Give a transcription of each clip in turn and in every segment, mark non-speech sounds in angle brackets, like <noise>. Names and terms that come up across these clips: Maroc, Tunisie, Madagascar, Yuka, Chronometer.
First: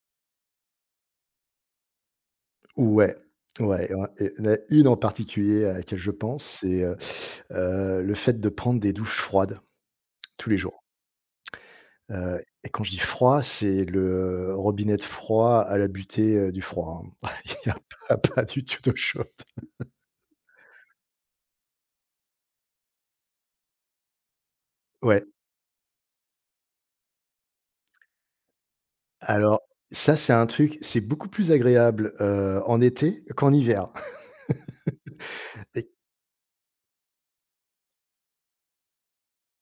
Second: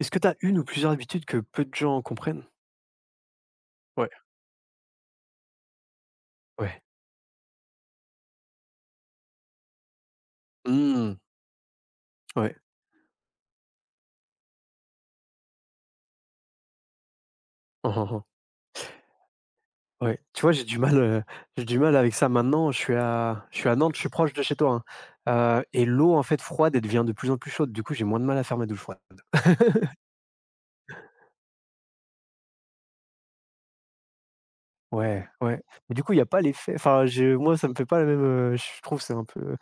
Est-ce que tu as une ou plusieurs habitudes que peu de gens comprennent? Ouais, ouais, il y en a Ouais, et il y en a une en particulier à laquelle je pense, ouais. c'est, le fait de prendre des douches froides tous les jours. Mmh, Heu ouais. et quand je dis froid, c'est le robinet de froid à la butée, du froid, hein. <laughs> Il y a <laughs> Mmh, mmh, pas mmh. pas du tout d'eau chaude. Ouais. Tu vois, j'ai du mal avec ça maintenant. Je suis à Nantes, je suis proche de chez toi, Ouais, hein, et l'eau, en fait, froide, elle devient de plus en plus chaude. Du coup, j'ai moins de mal à faire ma douche froide. alors <laughs> ça, c'est un truc, c'est beaucoup plus agréable, en été qu'en hiver. Ouais, ouais. Et Mais du coup, il y a pas l'effet, enfin, je moi, ça me fait pas la même, je trouve que c'est un peu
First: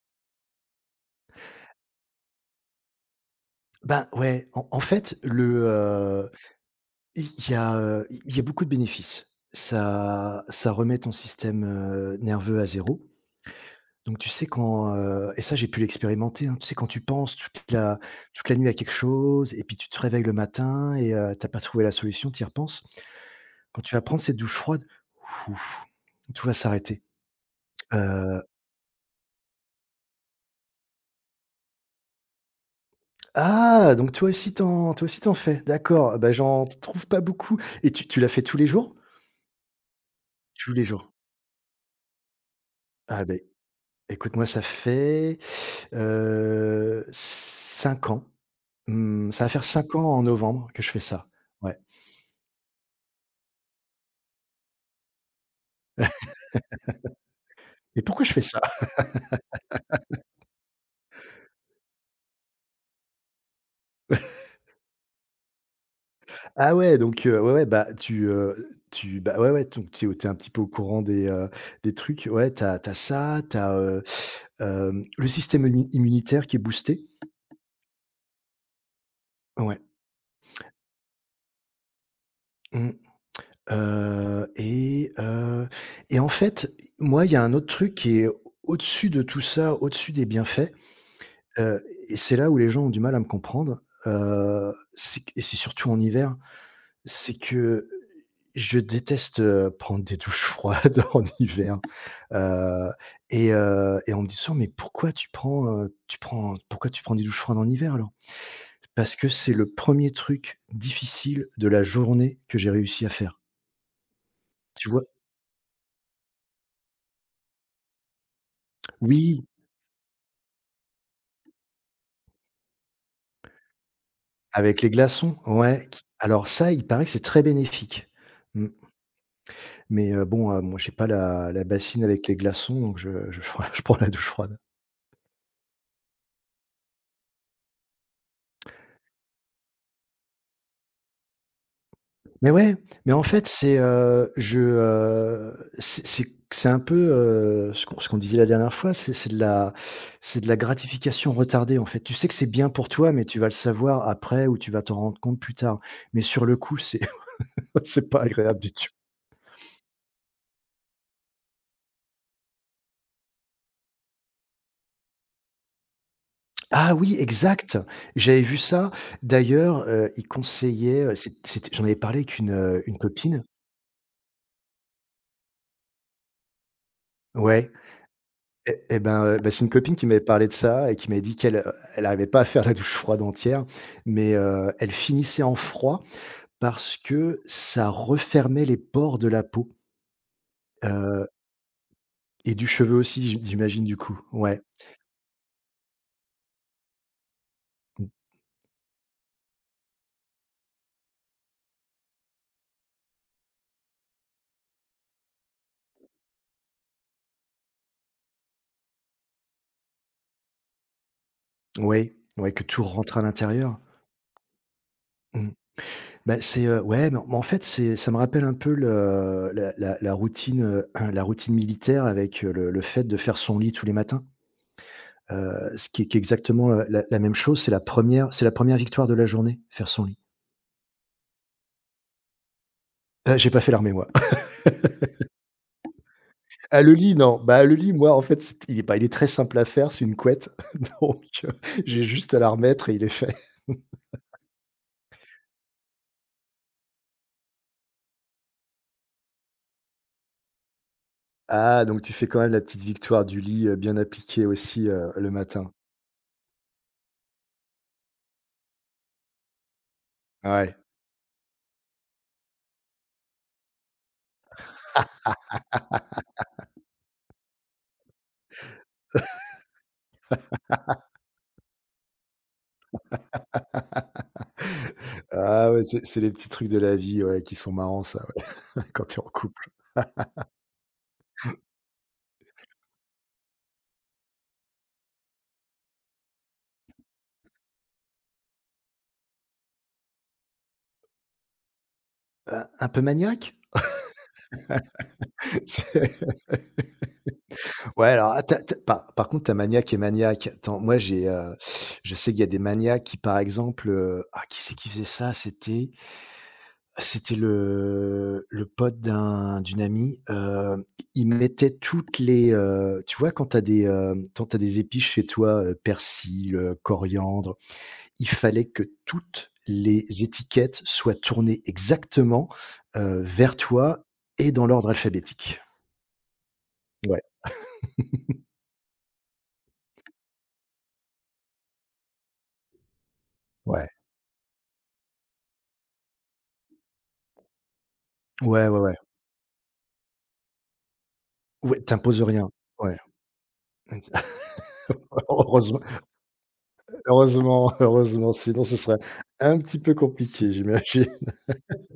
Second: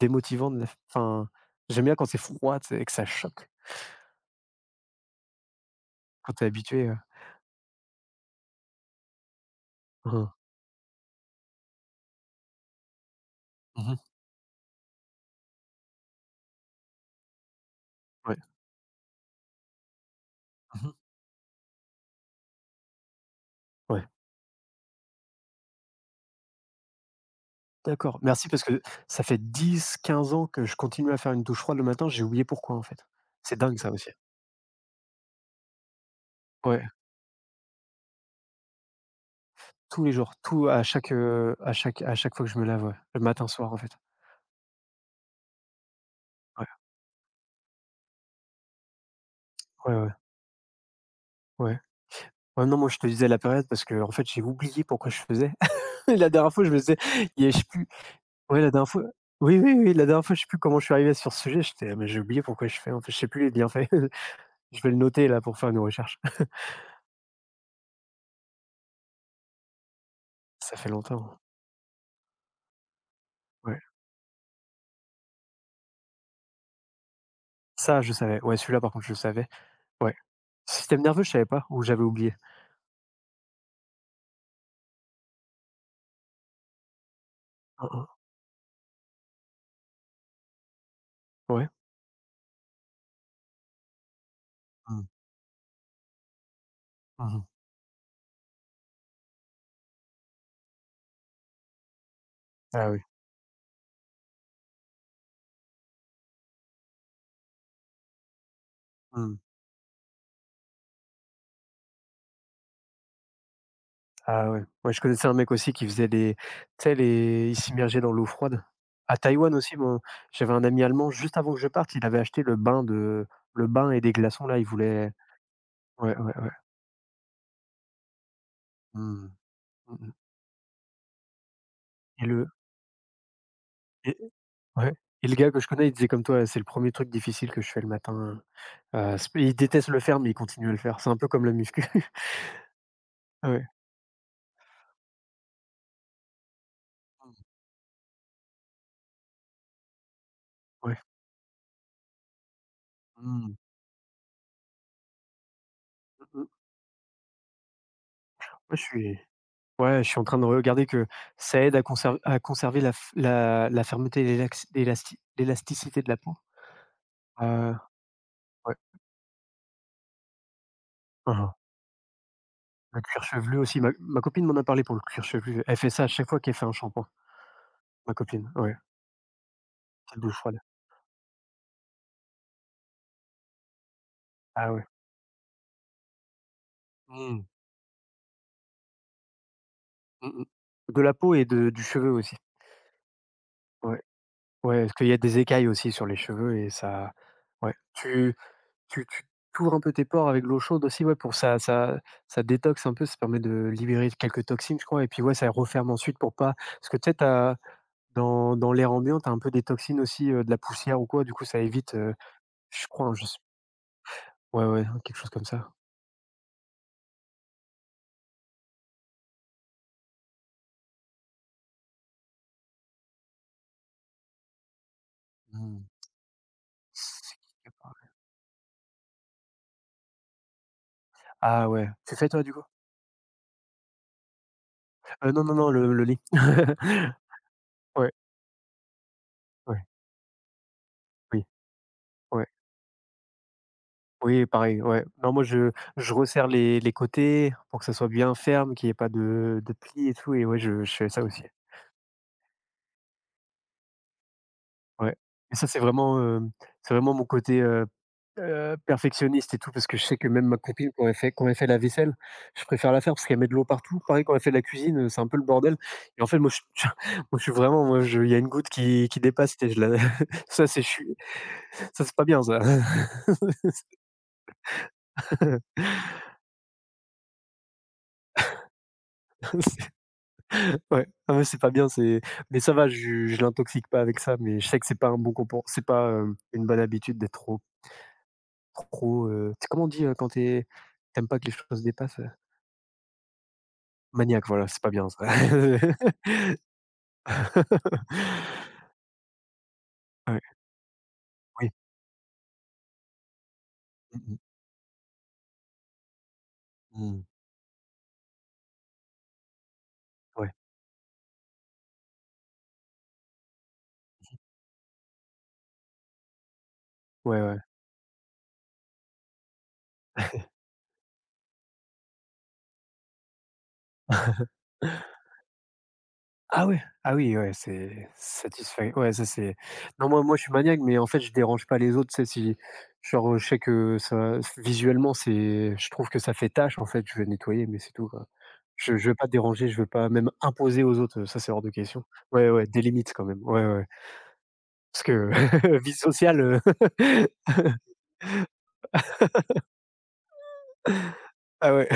démotivant, de la enfin, j'aime bien quand c'est froid, tu sais, et que ça choque, ben, ouais, en fait, quand t'es habitué. il y a, il y a beaucoup de bénéfices. Mmh mh. Ça remet ton système, nerveux à zéro. Mmh. Donc tu sais quand et ça j'ai pu l'expérimenter, hein, tu sais quand tu penses toute la Ouais. toute la nuit à quelque chose et puis tu te réveilles le Mmh. matin et tu pas trouvé la solution, tu y repenses. Quand tu vas Ouais. prendre cette douche froide, ouf, tout va s'arrêter. D'accord, Heu, merci parce que ça fait 10, 15 ans que je continue à faire une douche froide le matin, j'ai oublié pourquoi en fait. C'est dingue ça ah! aussi. Donc toi aussi t'en fais? D'accord, bah, j'en Ouais, trouve pas beaucoup et tu l'as fait tous les jours? tous les jours, tout Tous à les jours. chaque, à chaque à chaque fois que je me lave, ouais, le Ah ben matin, soir en fait. écoute moi ça fait, Ouais, 5 ans. Mmh, ça va faire ouais, cinq ans ouais, en novembre que je fais ça. Ouais. ouais. Ouais, non, moi je te disais la période parce que en fait, j'ai oublié pourquoi je faisais. <laughs> La dernière fois, je me disais, il y a je sais plus, Mais pourquoi je fais ça? ouais, la dernière fois, oui, oui, oui, la dernière fois, je sais plus comment je suis arrivé sur ce sujet, j'étais: ah, «Mais j'ai oublié pourquoi je fais en fait, je sais plus les bienfaits». <laughs> Je vais le noter là pour faire une recherche. Ah ouais, donc ouais, ouais, bah, tu, tu bah, ouais, ouais, donc tu es un petit <laughs> peu au Ça fait courant longtemps, des trucs. Ouais, t'as ça, ouais. Le système immunitaire qui est boosté. Ça, je savais. Ouais, celui-là, par contre, je le savais. Ouais. Ouais. Système nerveux, je savais pas ou j'avais oublié? Mmh. Heu et heu en fait, moi, il y a un autre Hein, truc hein. qui est au-dessus de tout ça, au-dessus des bienfaits, Ouais. heu et c'est là où les gens ont du mal à me comprendre, Mmh. c'est et c'est surtout en hiver. C'est Mmh. que je déteste, prendre des douches froides <laughs> en hiver, heu Ah oui. Et on me dit souvent: «Mais pourquoi tu prends, pourquoi tu prends des douches froides en hiver alors?» parce que Mmh. c'est le premier truc difficile de la journée que j'ai réussi à faire. Ah ouais. Tu Moi, je vois? connaissais un mec aussi qui faisait les tu sais, les il s'immergeait dans l'eau froide. À Oui, Taïwan aussi, mon j'avais un ami allemand juste avant que je parte, il avait acheté le bain et des glaçons là, il avec les voulait glaçons, ouais, qui ouais, ouais, alors ouais. ça, il paraît que c'est très bénéfique. Mmh, Mmh. Mmh mais mh. Bon, moi j'ai pas la bassine Et avec les le glaçons donc je <laughs> je prends la et douche froide. ouais, le gars que je connais, il disait comme toi: «C'est le premier truc difficile que je fais le matin». C'est Il déteste le faire, mais il continue à le faire. C'est un peu comme la muscu. <laughs> Mais ouais, mais en fait, Ouais. C'est c'est un peu, Mmh. Ce qu'on disait la dernière fois, c'est de la Ouais. gratification retardée, en fait. Tu sais que c'est bien pour toi, mais tu vas le Mmh. savoir après ou tu vas t'en rendre compte plus tard. Mais Mmh sur mh. le coup, c'est <laughs> c'est pas agréable du Moi, je tout. suis Ouais, je suis en train de regarder que ça aide à conserver la f la la fermeté et l'élasticité de la peau. Ah oui, Heu, exact! J'avais vu ouais. ça. D'ailleurs, il conseillait, Mmh. c'était j'en avais parlé avec une Le cuir copine. chevelu aussi, ma copine m'en a parlé pour le cuir chevelu. Elle fait ça à chaque fois qu'elle fait un shampoing, Ouais. ma copine, ouais. Eh ben, bah, c'est une copine qui m'avait Petite douche parlé de froide. ça et qui m'avait dit qu'elle, elle arrivait pas à faire la douche froide entière, mais, Ah ouais. elle finissait en froid parce que Mmh. ça refermait les pores de la peau, Mmh mh. De la heu peau et de du cheveu aussi. et du cheveu aussi j'imagine du Ouais. coup. Ouais, Ouais, parce qu'il y a des écailles aussi sur les cheveux et ça ouais. mmh, Tu t'ouvres un peu tes pores avec l'eau chaude aussi, ouais, pour ça détoxe un peu, ça permet de libérer quelques toxines, je crois et puis, ouais, ça referme ensuite pour pas parce que tu sais, tu dans dans l'air ambiant, tu as un peu des toxines aussi, de la poussière ou quoi, du coup ça évite, oui, ouais, que tout je crois, hein, rentre à je sais, l'intérieur. ouais, ouais, hein, quelque chose comme Mmh. ça. Bah, ouais, mais en fait, c'est ça me rappelle un peu le la la la routine militaire avec, le fait de faire son lit tous les matins. Mmh. Ce qui est exactement, la même chose, c'est la première victoire de la journée, faire son lit. Ah ouais. Tu fais toi, du coup? Ah, j'ai pas fait l'armée moi. <laughs> Non, non, non, le lit. Ah, le <laughs> lit, non. Bah, le lit, moi, Ouais, en fait, c'est il est pas il est très simple à ouais, faire, c'est une couette, <laughs> donc oui, j'ai juste à ouais, la remettre et il est fait. oui, pareil, ouais. Non, moi je resserre les côtés pour que ça soit bien ferme, qu'il y ait pas de plis et tout et ouais, je fais ça aussi. Ah, donc tu fais quand même la petite victoire du lit, bien appliquée aussi, Ouais. le Et ça, matin. c'est vraiment, c'est vraiment mon côté, perfectionniste et tout, parce que je sais que même ma Ouais. copine, quand elle fait la vaisselle, je préfère la faire parce qu'elle met de l'eau partout. Pareil, quand elle fait la cuisine, c'est un peu le bordel et en fait, moi, je <laughs> moi, je suis vraiment moi, je il y a une goutte qui dépasse et je la <laughs> ça, c'est je suis ça, c'est pas bien ça. <laughs> Ah <laughs> ouais, c'est les petits trucs de la vie, ouais, qui sont marrants ça, ouais, <laughs> quand tu es en couple. C'est ouais. Ah ouais, c'est pas bien, c'est mais ça va, je l'intoxique pas avec ça, mais je sais que c'est pas un bon comportement, c'est pas, une bonne habitude d'être trop trop, tu sais, comment on dit, quand tu es pas que les choses dépassent. Un peu maniaque? Maniaque, voilà, c'est pas bien ça. <laughs> Ouais, alors, ah, tu as <laughs> par contre, tu as maniaque et Ouais, maniaque. Attends, moi, j'ai, oui. je sais qu'il y a des maniaques qui, par exemple, Mmh mh. Qui c'est qui faisait ça? C'était Mmh. c'était le pote d'un d'une amie, Ouais, il mettait toutes les, tu vois, quand t'as des, hem, quand t'as des épices chez toi, persil, ouais, coriandre, ouais. il fallait que toutes les étiquettes soient tournées exactement, vers toi et dans l'ordre <laughs> alphabétique. Ah ouais? Ah Ouais, oui, ouais, c'est satisfait. Ouais, ça c'est non, moi je suis maniaque, mais en fait, je dérange pas les autres, tu sais, si genre, je sais ouais. que ça visuellement, c'est je trouve que ça fait tache, en fait, je vais nettoyer, mais c'est tout, quoi. Ouais, ouais, ouais. Je veux pas déranger, je veux pas même imposer aux autres, ça c'est hors de Ouais, question. tu rien. Ouais, ouais, des Ouais. limites quand même. Ouais, ouais, <laughs> parce que Heureusement <laughs> vie sociale, heureusement <laughs> heureusement, sinon ce serait un petit peu compliqué, j'imagine. ah ouais.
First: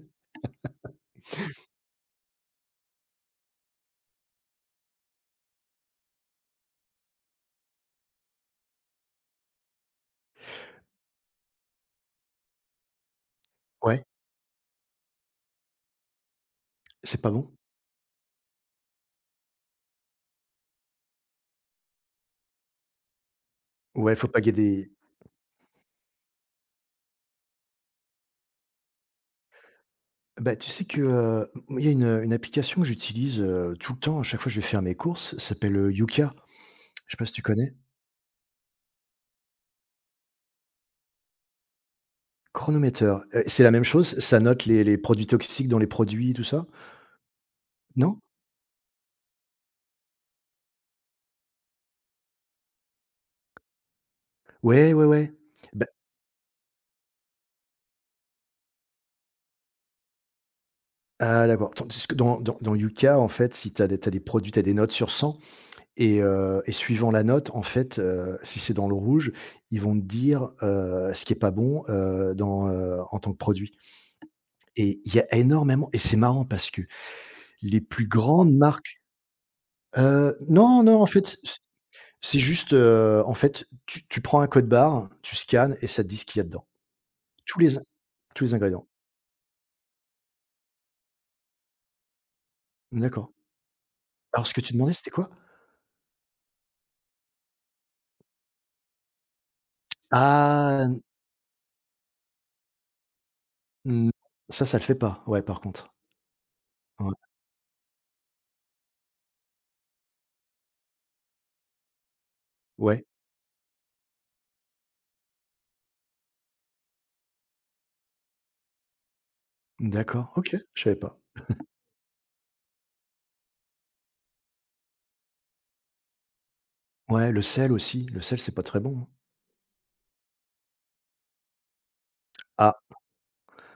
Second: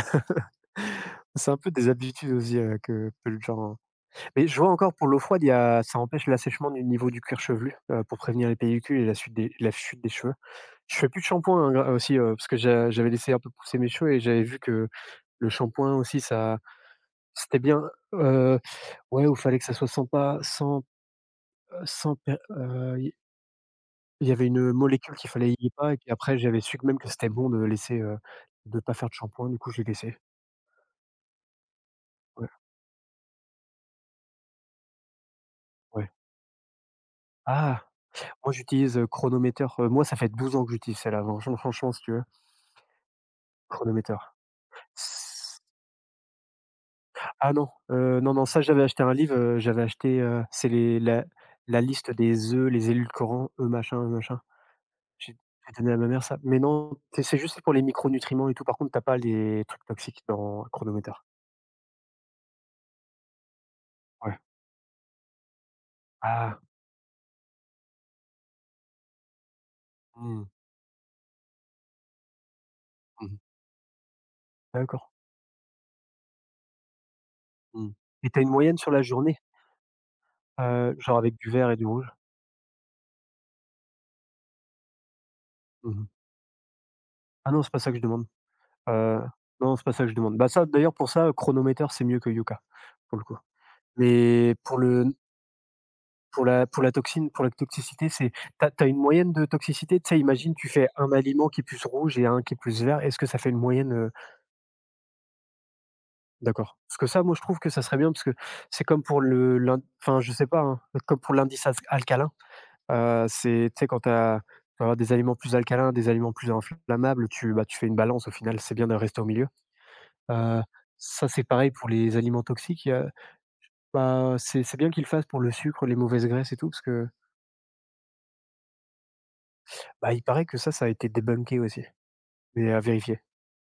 C'est un peu des habitudes aussi, que le gens mais je vois encore pour l'eau froide, il y a ça empêche l'assèchement du niveau du cuir chevelu, pour prévenir les pellicules et la chute des cheveux. Je fais plus de shampoing, hein, gra aussi, parce que j'avais laissé un peu pousser mes Ouais, cheveux et j'avais vu que le shampoing aussi ça c'est pas bon? c'était bien, heu, ouais, où fallait que ça soit sans pas sans, sans per Ouais, faut il y pas avait qu'il y une ait des molécule qu'il fallait y pas et puis après j'avais su que même que c'était bon de laisser, de pas faire de shampoing, du coup j'ai laissé. bah, tu sais que, il y a une Ouais, application que j'utilise, tout le temps à chaque fois que je vais faire mes courses, ça s'appelle, ouais. Yuka. Je sais pas si tu connais? Ah! Moi, j'utilise, Chronometer, moi, ça fait 12 ans que j'utilise celle-là, franchement franchement, si tu veux, Chronometer, c'est la même chose, Chronometer. ça note les produits toxiques dans les produits, tout ça? Ah non, Non? non, non, ça, j'avais acheté un livre, j'avais acheté, c'est les la la liste des œufs, les édulcorants, œufs machin, œufs machin. Ouais, ouais, ouais. J'ai j'ai Bah donné à ma mère ça, mais non, c'est juste pour les micronutriments et tout, par contre, t'as pas les trucs toxiques dans Chronometer. ah d'accord, tandis que dans Yuka, en fait, si tu as des tu des Ouais. produits, tu as des notes sur 100. Ah! Et suivant la note, en fait, si c'est dans le rouge, ils vont te Mmh. dire, ce qui est pas bon, en tant que Mmh. produit et D'accord. il y a énormément et c'est marrant parce que les Mmh plus et t'as une grandes moyenne sur marques la journée? Non, non, en Genre fait, avec du c vert et du rouge? c'est juste, en fait, tu prends un code barre, tu scannes et ça Mmh te dit ce qu'il y a dedans. Ah Tous non, c'est les pas ça que je demande. tous les ingrédients. Heu, non, c'est pas ça que je demande. Bah, ça d'ailleurs pour ça, chronomètre c'est mieux que Yuka, pour le D'accord. coup. Alors ce Mais que tu demandais, c'était quoi? Pour la toxine, pour la toxicité, c'est t'as as une moyenne de toxicité? Tu sais, imagine, tu Ah fais un aliment qui est plus rouge et un qui est plus vert, est-ce que ça fait une moyenne, n heu? ça, ça le fait pas, ouais, par contre. D'accord. Parce que Ouais. ça, moi, je trouve que ça serait bien parce que c'est comme pour le l'in enfin, je sais pas, hein, comme pour l'indice as alcalin, Ouais. heu, c'est tu sais, quand t'as, tu vas avoir des aliments plus alcalins, des aliments plus inflammables, tu bah, tu fais une balance au final, c'est bien de rester au milieu. D'accord, OK, Heu, je savais pas. Ça, c'est pareil pour les aliments toxiques, bah, c'est bien qu'ils le fassent pour le sucre, les mauvaises graisses et tout parce que, Ouais, le sel aussi, le sel, c'est pas très bon, hein. bah, il paraît que ça a été débunké aussi, mais Ah, à vérifier.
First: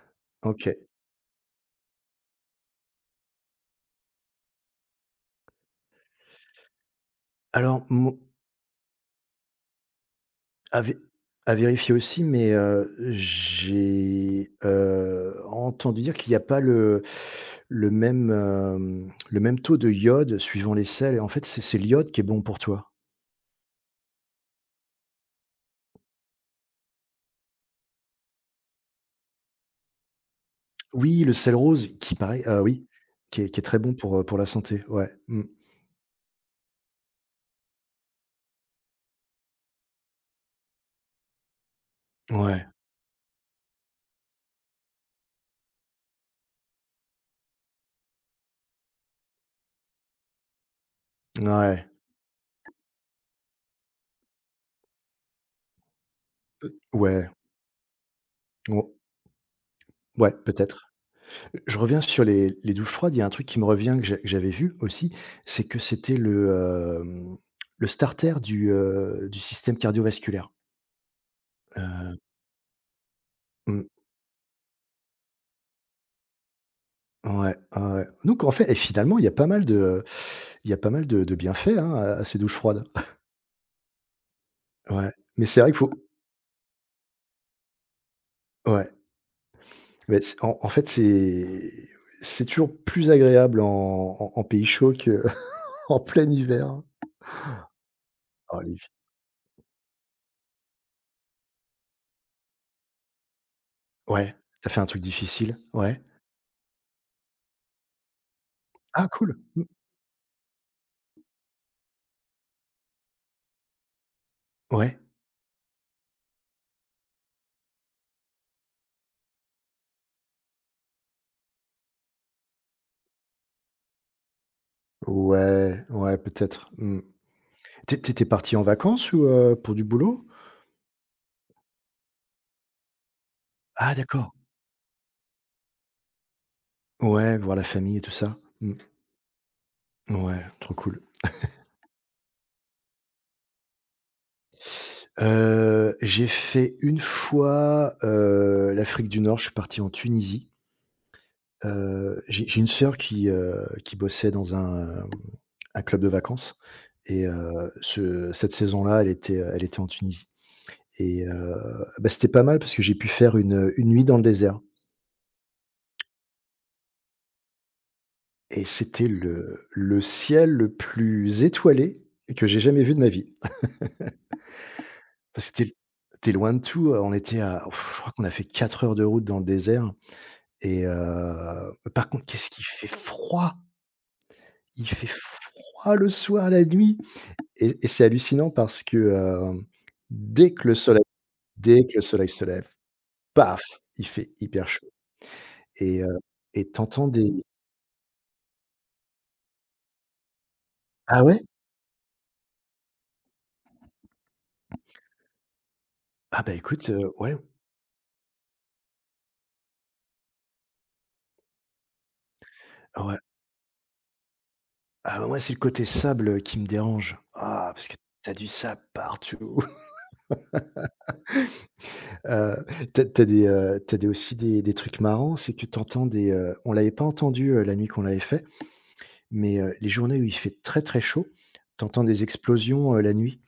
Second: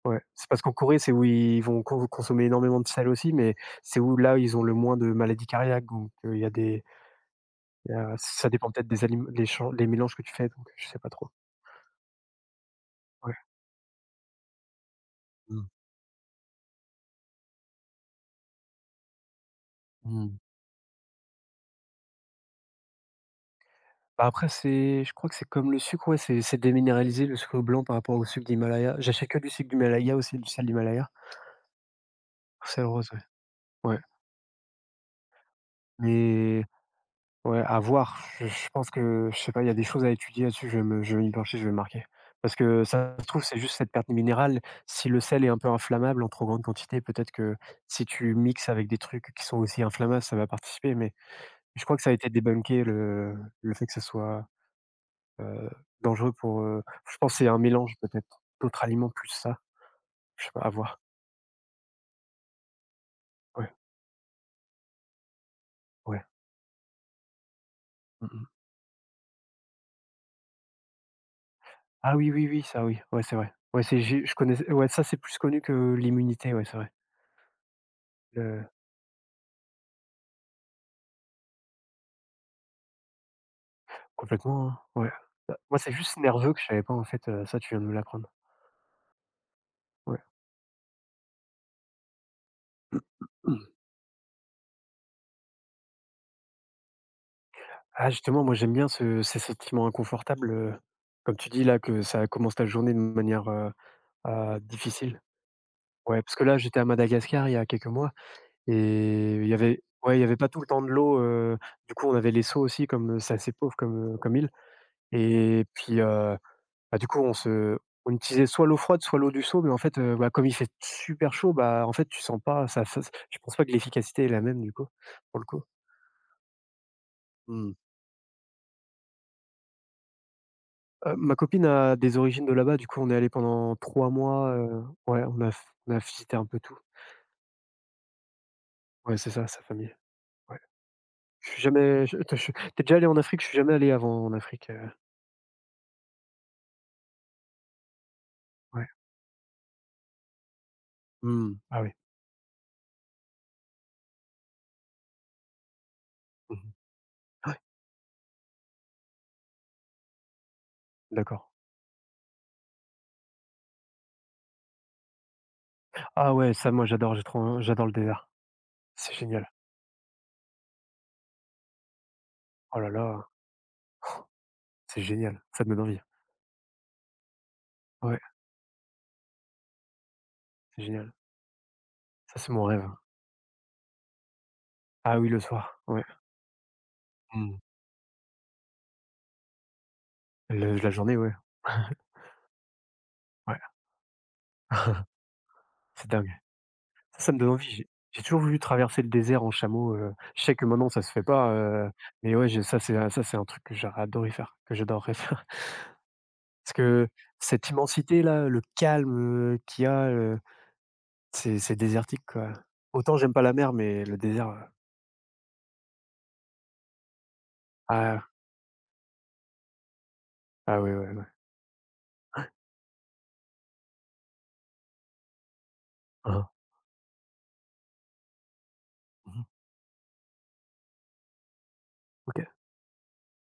Ouais, c'est parce qu'en OK. Corée, c'est où ils vont consommer énormément de sel aussi, mais c'est où là, ils ont le moins de maladies cardiaques donc, Alors il y a mo ça dépend peut-être des aliments, les mélanges que tu fais donc à je vé sais pas trop. à vérifier aussi, mais, Ouais. j'ai, Mmh. entendu dire qu'il n'y a pas le même, le même taux de iode Mmh. suivant les sels et en fait, c'est l'iode qui est bon pour toi. Bah, après c'est je crois que c'est comme le sucre, ouais, c'est déminéralisé le sucre blanc par rapport au sucre d'Himalaya. J'achète que du sucre d'Himalaya aussi, du sel d'Himalaya. Oui, le sel rose qui paraît, Sel oui, rose, ouais. qui est très bon Ouais. Pour la santé. Ouais. Mmh. Mais ouais, à voir. Je pense que, je sais pas, il y a des choses à étudier là-dessus, je vais m'y pencher, je vais le marquer. Parce Ouais. que ça se trouve, c'est juste cette perte de minérales. Si le sel est un peu inflammable en trop grande quantité, peut-être que si tu mixes avec des trucs qui sont aussi inflammables, ça va participer. Mais je Ouais. crois que ça a été débunké le fait que ça soit, heu, dangereux pour, je Ouais. pense que c'est un mélange peut-être d'autres Ou aliments plus ça, ouais, je sais pas, à peut-être. voir. Je reviens sur les douches froides, il y a un truc qui me Ouais, revient que j'avais vu aussi, c'est que c'était ouais. le, hem, le Mmh starter mh. Du système cardiovasculaire. Ah Heu, oui, oui, oui, ça oui, ouais, c'est vrai. Ouais, mmh, c'est j'ai je connais, ouais, ça c'est plus connu que l'immunité, ouais, c'est vrai. ouais, ouais, ouais. Donc en fait et finalement, il y a pas mal de bienfaits, hein, à ces douches froides. Complètement, hein, ouais. Ouais, mais Bah, c'est vrai qu'il moi, faut c'est juste nerveux que je savais pas, en fait, ça, tu viens de me l'apprendre. ouais, Ouais. mais c'est en fait, c'est toujours plus Hmm. agréable en pays chaud que <laughs> en plein hiver. Ah, justement, moi, Oh j'aime les vi bien ce ces sentiments inconfortables, comme tu dis, là, que ça commence ta journée de manière, heu, ouais, heu, T'as fait un truc difficile. difficile? Ouais. Ouais, parce que là, j'étais à Madagascar il y a quelques mois Ah cool! et il y Mmh, avait ouais, il y avait pas tout le temps de l'eau, du coup, on avait les seaux aussi comme, c'est assez pauvre comme, comme île ouais. et puis, bah, du coup, on utilisait soit l'eau froide, soit l'eau du seau, mais en fait, bah, comme il fait super chaud, bah, en fait, tu sens pas ça. Je pense pas que l'efficacité est la même du coup, pour le coup. Ouais, ouais, peut-être. Mmh. Mmh. Tu parti en vacances ou, pour du boulot? Ma copine a des origines de là-bas, du coup, on est allé pendant Ah 3 d'accord. mois, ouais, on a visité un peu tout. Ouais, voir la famille et tout ça. Mmh. Ouais, c'est ça, sa famille, Ouais, ouais. trop cool. Je suis jamais je je Tu déjà allé en Afrique? Je suis jamais allé avant en Afrique, J'ai fait une fois, ouais. l'Afrique du Nord, je suis parti en Tunisie. Mmh. Ah oui. J'ai une sœur qui bossait dans un, hem, un club de vacances Mmh. et Ouais, ce cette saison-là, elle était en Tunisie et d'accord. Bah, c'était pas mal parce que j'ai pu faire une nuit dans le désert. Ah ouais, ça, moi, j'adore, j'adore le désert. Et c'était C'est génial. le ciel le plus étoilé que j'ai Oh jamais là vu de ma là, vie. c'est génial, Parce que ça me donne envie. t'es es loin de tout, on était à ouf, je crois Ouais, qu'on a fait 4 heures de route dans le désert c'est et génial. Par contre, Ça, qu'est-ce c'est mon qu'il fait rêve. froid! Il fait Ah oui, le soir, froid ouais. le soir, la nuit Mmh. Et c'est hallucinant parce que, dès que le Le La soleil journée, ouais. dès que <laughs> le soleil se lève, Ouais, paf! Il fait hyper chaud et c'est heu dingue. et t'entends Ça me des donne envie. J'ai toujours voulu traverser le désert en chameau, je sais que maintenant ça se fait ah ouais? pas, mais ouais, j'ai ça c'est un truc que j'aurais adoré faire, que j'adorerais <laughs> faire. Ah bah, Parce écoute, que ouais, cette immensité-là, le calme, qu'il y a, c'est désertique, quoi. Autant ouais. j'aime pas la mer, mais le désert, Ah bah, moi, c'est le côté sable qui me dérange. Ah, parce que ah t'as du sable partout. ah ouais, ouais, ouais. <laughs> Heu, tu as des, tu des aussi des trucs marrants, c'est que t'entends des, Hein hein. On l'avait pas entendu, la nuit qu'on l'avait fait, Mmh. mais, les journées où il fait très, très chaud, t'entends des OK. explosions, la nuit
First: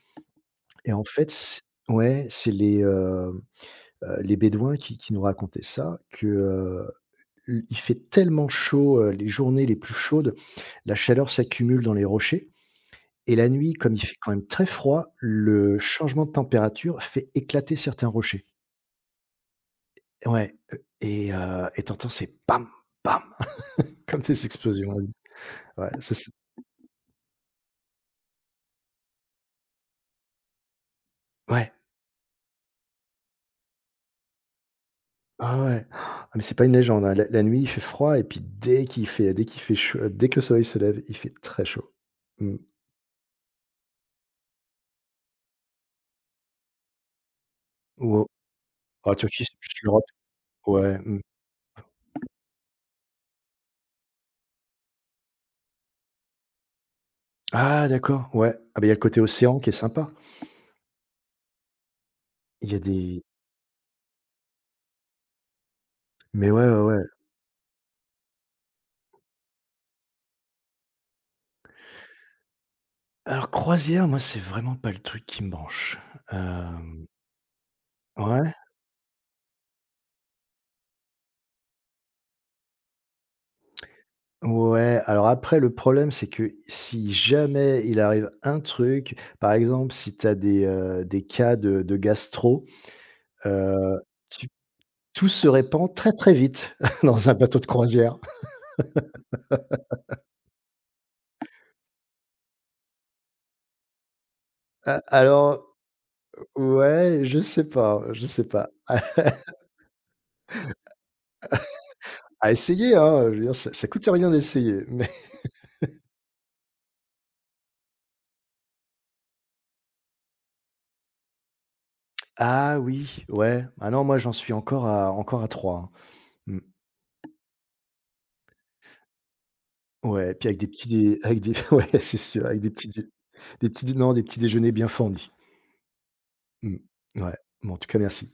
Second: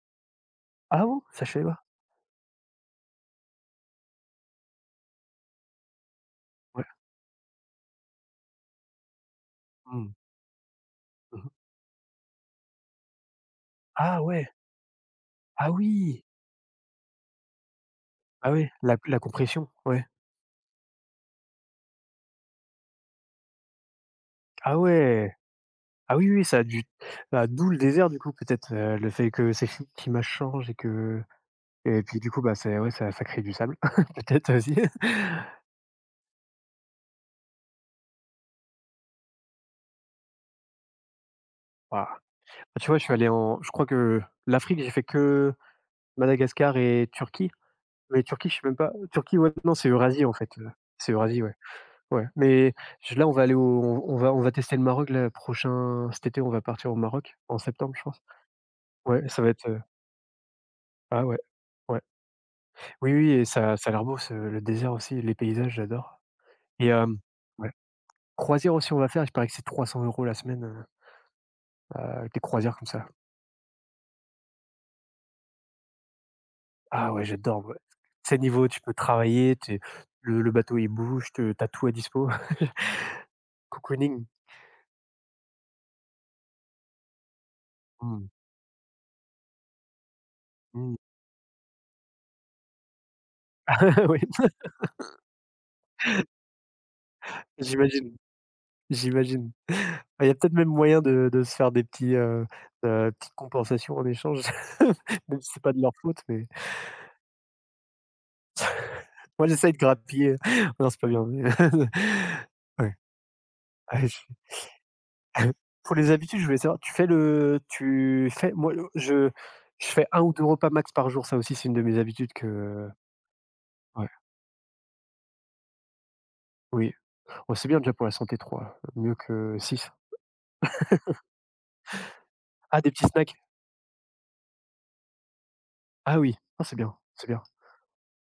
et en Ah bon? fait, Ça, je c savais pas. ouais, c'est les, les bédouins qui nous racontaient ça que, Ouais. Il fait tellement chaud, les journées les plus Mmh. chaudes, la chaleur Mmh. s'accumule dans les rochers. Et la nuit, comme il fait Ah quand même ouais! très froid, Ah le oui! changement de température fait éclater certains rochers. Ah ouais, la compression, ouais. Ouais, et tu entends ces «bam, bam» comme des Ah explosions, ouais. ouais! Ouais, ça Ah oui, c'est oui, ça a dû bah, d'où le désert du coup peut-être, le fait que c'est le climat change et que ouais, et puis du coup, bah, c'est ouais, ça crée du sable <laughs> peut-être aussi. ah ouais. Ah mais c'est pas une légende, hein. La nuit, il fait froid et puis dès qu'il fait chaud dès que le soleil se lève, il fait très chaud. Waouh! Ah, Mmh. tu vois, je suis allé en je crois que l'Afrique, j'ai fait que Madagascar et Turquie, Ou, mais heu, Turquie, je sais même pas ah Turquie, Turquie, ouais, c'est non, plus c'est l'Europe. Eurasie en fait, Ouais, c'est mmh. Eurasie, ouais, ouais, mais je là, on va aller au on va tester le Maroc là, prochain cet été, on va partir au Maroc en Ah septembre, je pense. d'accord, ouais. Ah bah, il y a le côté Ouais, ça va océan être, qui est sympa. ah ouais, ouais. Il y a Oui, des oui et ça a l'air beau ce le désert aussi, les paysages, j'adore mais ouais, ouais, et ouais. Ouais. Croisière aussi, on va faire, je paraît que c'est 300 € la semaine, des croisières comme ça. Alors croisière, moi, c'est vraiment pas le truc qui me branche. Hem Ah ouais, j'adore moi. Tu Ouais, Niveau tu peux travailler, tu le bateau il bouge, te tu tout à dispo. <laughs> Cocooning. ouais, alors après le problème, c'est que si jamais il Mmh, arrive un truc, par exemple, si tu as mmh. Des cas de gastro, heu, <laughs> Oui, tu tout se répand très, très vite <laughs> dans un bateau de j'imagine, croisière. j'imagine. Il y a peut-être même moyen de se faire des petits, petites compensations en échange, A <laughs> même si alors c'est pas de leur faute mais ouais, je sais pas, je sais pas. <laughs> moi j'essaye de grappiller. <laughs> Non, c'est pas bien mais À <laughs> ouais. essayer, hein, je veux dire ça ça coûte Ouais. rien d'essayer, mais Pour les habitudes, je voulais savoir, tu fais moi, je fais un ou 2 repas max par jour, ça aussi, c'est une de mes habitudes <laughs> ah que oui, ouais, ah non, ouais, moi j'en suis encore à 3. Hein. Mmh, oui. Oh, c'est bien déjà pour la santé 3, mieux que 6. ouais, puis avec des petits dé avec des <laughs> ouais, c'est sûr, avec Ah, des petits snacks? des petits dé non, des petits déjeuners bien fournis. Ah oui, ah, c'est Mmh. bien, c'est Ouais, bien. bon en tout cas merci.